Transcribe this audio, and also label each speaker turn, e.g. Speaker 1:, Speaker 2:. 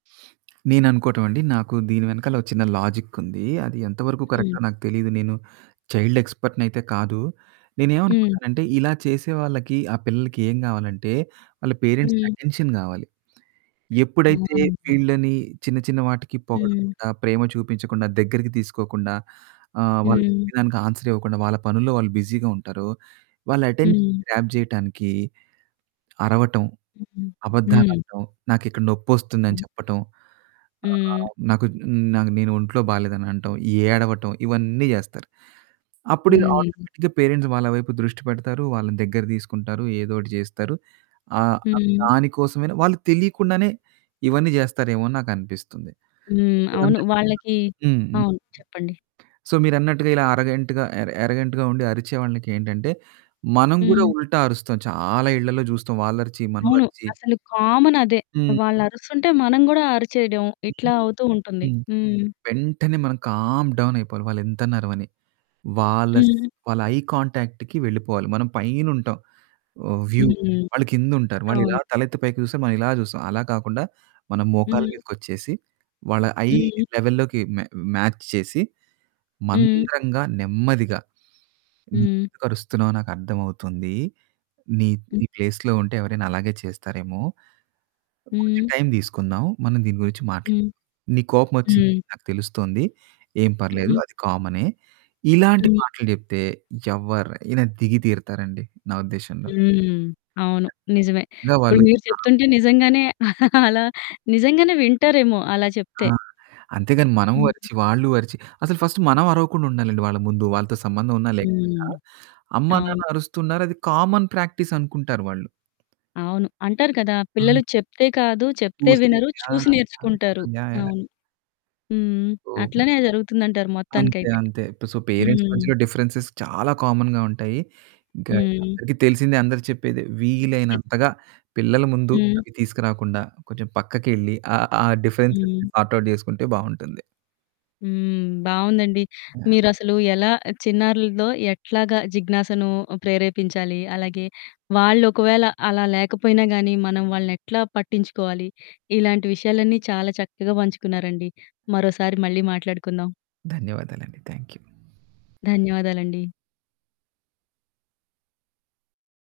Speaker 1: నేననుకోవటం అండి. నాకు దీని వెనకాల ఒక చిన్న లాజిక్ ఉంది. అది ఎంత వరకు
Speaker 2: హ్మ్.
Speaker 1: కరెక్టో నాకు తెలియదు. నేను చైల్డ్ ఎక్స్పర్ట్ అయితే కాదు.
Speaker 2: హ్మ్.
Speaker 1: నేనేవనుకుంటానంటే, ఇలా చేసేవాళ్ళకి, ఆ పిల్లలకి ఏం కావాలంటే వాళ్ళ పేరెంట్స్‌కి
Speaker 2: హ్మ్.
Speaker 1: అటెన్షన్ కావాలి.
Speaker 2: ఆ!
Speaker 1: ఎప్పుడైతే
Speaker 2: ఆ!
Speaker 1: వీళ్ళని చిన్న చిన్న వాటికి
Speaker 2: హ్మ్.
Speaker 1: పొగడకుండా, ప్రేమ చూపించకుండా, దగ్గరికి తీసుకోకుండా, ఆహ్, వాళ్ళు
Speaker 2: హ్మ్.
Speaker 1: చెప్పిన దానికి ఆన్స్వెర్ ఇవ్వకుండా, వాళ్ళ పనుల్లో వాళ్ళు బిజీగా ఉంటారో, వాళ్ళ అటెన్షన్
Speaker 2: హ్మ్.
Speaker 1: గ్రాబ్ చేయటానికి అరవటం,
Speaker 2: హుహు. హ్మ్.
Speaker 1: అబద్ధాలాడటం, నాకిక్కడ నొప్పొస్తుందని
Speaker 2: హ్మ్.
Speaker 1: చెప్పటం, ఆహ్,
Speaker 2: హ్మ్.
Speaker 1: నాకు నేను ఒంట్లో బాలేదని అనటం, ఏడవటం ఇవన్నీ చేస్తారు. అప్పుడు
Speaker 2: హ్మ్.
Speaker 1: ఆటోమేటిక్‌గా పేరెంట్స్ వాళ్ళ వైపు దృష్టి పెడతారు. వాళ్ళని దగ్గర తీసుకుంటారు. ఏదో ఒకటి చేస్తారు. ఆహ్,
Speaker 2: హ్మ్.
Speaker 1: దాని కోసమే వాళ్ళు తెలియకుండానే ఇవన్నీ చేస్తారేమో అని నాకనిపిస్తుంది.
Speaker 2: హ్మ్. అవును.
Speaker 1: [unintelligible]
Speaker 2: వాళ్ళకి
Speaker 1: హ్మ్.
Speaker 2: అవును, చెప్పండి.
Speaker 1: సో, మీరన్నట్టుగా ఇలా అరోగెంట్‌గా, ఎరోగెంట్‌గా ఉండి అరిచే వాళ్ళకేంటంటే, మనం కూడా
Speaker 2: హ్మ్.
Speaker 1: ఉల్టా అరుస్తాం. చాలా ఇళ్ళలో చూస్తాం. వాళ్ళు అరిచి, మనం
Speaker 2: అవును.
Speaker 1: అరిచి
Speaker 2: అసలు కామనదే.
Speaker 1: హ్మ్.
Speaker 2: వాళ్ళు అరుస్తుంటే, మనం కూడా అరిచేయడం ఇట్లా
Speaker 1: హుహు.
Speaker 2: అవుతూ ఉంటుంది.
Speaker 1: హ్మ్,
Speaker 2: హ్మ్.
Speaker 1: వెంటనే మనం కామ్ డౌన్ అయిపోవాలి. వాళ్ళు ఎంతన్న అరవని. వాళ్ళ,
Speaker 2: హ్మ్.
Speaker 1: వాళ్ళ ఐ కాంటాక్ట్‌కి వెళ్ళిపోవాలి. మనం పైన ఉంటాం. వ్యూ
Speaker 2: హుహు.
Speaker 1: వాళ్ళు కింద ఉంటారు. వాళ్ళు ఇలా
Speaker 2: అవును.
Speaker 1: తలెత్తి పైకి చూస్తే మనం ఇలా చూస్తాం. అలా కాకుండా మనం మోకాళ్ళ
Speaker 2: హ్మ్.
Speaker 1: మీదకి వచ్చేసి, వాళ్ళ ఐ
Speaker 2: హ్మ్.
Speaker 1: లెవెల్‌లోకి మ్యా మ్యాచ్ చేసి,
Speaker 2: హ్మ్.
Speaker 1: మంద్రంగా, నెమ్మదిగా, "నువ్వు
Speaker 2: హ్మ్.
Speaker 1: ఎందుకు అరుస్తున్నావో నాకు అర్థమవుతుంది. నీ
Speaker 2: హ్మ్.
Speaker 1: ప్లేస్‌లో ఉంటే ఎవరైనా అలాగే చేస్తారేమో. కొంచెం
Speaker 2: హ్మ్.
Speaker 1: టైమ్ తీసుకుందాం. మనం దీని గురించి మాట్లాడుదాం.
Speaker 2: హ్మ్.
Speaker 1: నీకు కోపం వచ్చింది
Speaker 2: హ్మ్.
Speaker 1: నాకు తెలుస్తుంది. ఏం పర్లేదు.
Speaker 2: హ్మ్.
Speaker 1: అది కామనే." ఇలాంటి
Speaker 2: హ్మ్.
Speaker 1: మాటలు చెప్తే ఎవరైనా దిగి తీరుతారండి. నా ఉద్దేశంలో.
Speaker 2: హ్మ్. అవును, నిజమే.
Speaker 1: ఇంకా
Speaker 2: ఇప్పుడు
Speaker 1: వాళ్ళు
Speaker 2: మీరు
Speaker 1: చా
Speaker 2: చెప్తుంటే నిజంగానే అలా నిజంగానే వింటారేమో అలా
Speaker 1: ఆ!
Speaker 2: చెప్తే.
Speaker 1: అంతేగాని మనం
Speaker 2: హ్మ్.
Speaker 1: అరిచి, వాళ్ళు అరిచి. అసలు ఫస్ట్ మనం అరవకుండా ఉండాలి. వాళ్ళ ముందు, వాళ్ళతో సంబంధం ఉన్నా లేకపోయినా,
Speaker 2: హ్మ్.
Speaker 1: అమ్మా
Speaker 2: అవును.
Speaker 1: నాన్న అరుస్తున్నారు. అది కామన్ ప్రాక్టీస్ అనుకుంటారు వాళ్ళు.
Speaker 2: అవును. అంటారు కదా పిల్లలు
Speaker 1: అవును.
Speaker 2: చెప్తే కాదు. చెప్తే
Speaker 1: [unintelligible]
Speaker 2: వినరు చూసి
Speaker 1: యాహ్!
Speaker 2: నేర్చుకుంటారు.
Speaker 1: యాహ్! యాహ్!
Speaker 2: అవును. హ్మ్.
Speaker 1: ఓహ్!
Speaker 2: అట్లనే జరుగుతుందంటారు
Speaker 1: అంతే,
Speaker 2: మొత్తానికైతే.
Speaker 1: అంతే. సో, పేరెంట్స్
Speaker 2: హ్మ్.
Speaker 1: మధ్యలో డిఫరెన్సెస్ చాలా కామన్‌గా ఉంటాయి. ఇంకా
Speaker 2: హ్మ్.
Speaker 1: అందరికీ తెలిసిందే. అందరూ చెప్పేది
Speaker 2: హ్మ్.
Speaker 1: వీలైనంతగా పిల్లల ముందు
Speaker 2: హ్మ్.
Speaker 1: అవి తీసుకురాకుండా, కొంచెం పక్కకెళ్ళి ఆ ఆహ్, డిఫరెన్సెస్‌ని
Speaker 2: హ్మ్.
Speaker 1: సార్ట్ ఔట్ చేసుకుంటే బాగుంటుంది.
Speaker 2: హ్మ్. బాగుందండి.
Speaker 1: యాహ్!
Speaker 2: మీరసలు ఎలా చిన్నారులల్లో ఎట్లాగా జిజ్ఞాసను ప్రేరేపించాలి, అలాగే వాళ్ళు ఒకవేళ అలా లేకపోయినా కానీ మనం వాళ్ళని ఎట్లా పట్టించుకోవాలి, ఇలాంటి విషయాలన్నీ చాలా చక్కగా పంచుకున్నారండి. మరోసారి మళ్ళీ మాట్లాడుకుందాం.
Speaker 1: ధన్యవాదాలు అండి. Thank you.
Speaker 2: ధన్యవాదాలండీ.